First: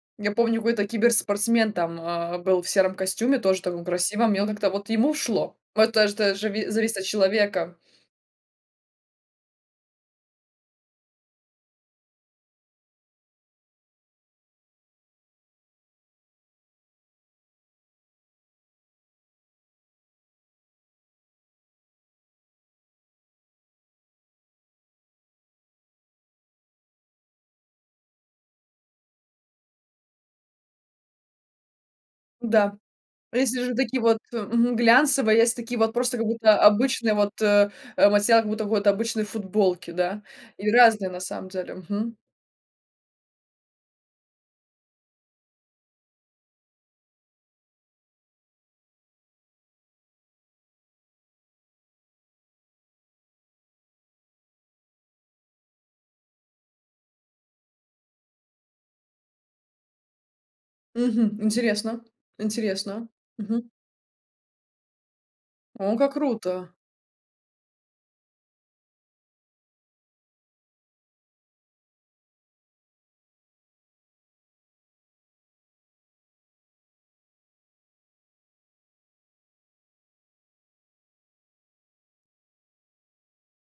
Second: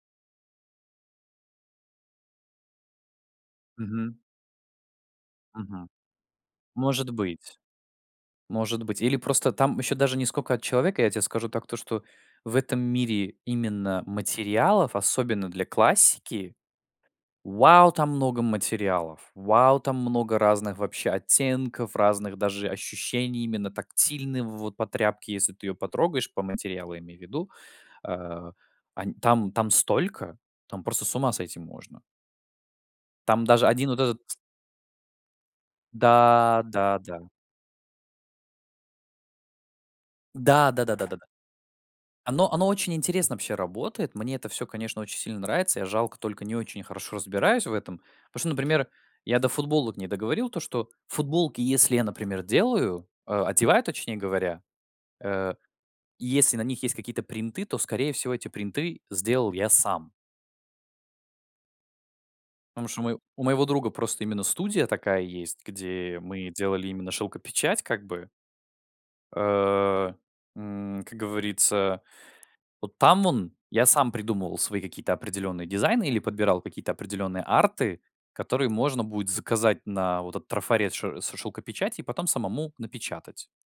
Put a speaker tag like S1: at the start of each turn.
S1: Я помню, в это киберспортсмен там, а, был в сером костюме, тоже таком
S2: Мгм.
S1: красивом, и он, как-то вот ему шло.
S2: Мгм.
S1: Это ж та жави зависит от
S2: Может быть.
S1: человека.
S2: Может быть. Или просто там еще даже не скока от человека. Я тебе скажу так, то что в этом мире именно материалов, особенно для классики- вау, там много материалов! Вау, там много разных вообще оттенков, разных даже ощущений именно тактильной, вот, по тряпке, если ты ее потрогаешь, по материалу, я имею ввиду. Э, они там там столько, там просто с ума сойти можно.
S1: Да, а
S2: Там
S1: если
S2: даже
S1: же
S2: 1 вот
S1: такие вот,
S2: этот с
S1: э, мгм, глянцевые, есть такие вот просто, как будто,
S2: Да, да,
S1: обычный
S2: да.
S1: вот, э, э, материал, как будто вот обычной футболки, да, и
S2: Да да да да
S1: разные,
S2: да
S1: на
S2: да.
S1: самом деле. Мгм.
S2: Оно оно очень интересно вообще работает. Мне это всё, конечно, очень сильно нравится. Я, жалко, только не очень хорошо разбираюсь в этом. Потому что, например, я до футболок не договорил, то что футболки, если я, например, делаю, э, одеваю, точнее говоря, э, и если на них есть какие-то принты, то, скорее всего, эти принты сделал я сам.
S1: Мгм. Интересно,
S2: Потому что у
S1: интересно.
S2: мое у моего
S1: Мгм.
S2: друга просто именно студия такая есть,
S1: О, как
S2: где мы
S1: круто.
S2: делали именно шёлкопечать, как бы. Э, м, как говорится, вот там он, я сам придумывал свои какие-то определенные дизайны или подбирал какие-то определенные арты, которые можно будет заказать на вот этот трафарет шё с шёлкопечати, и потом самому напечатать.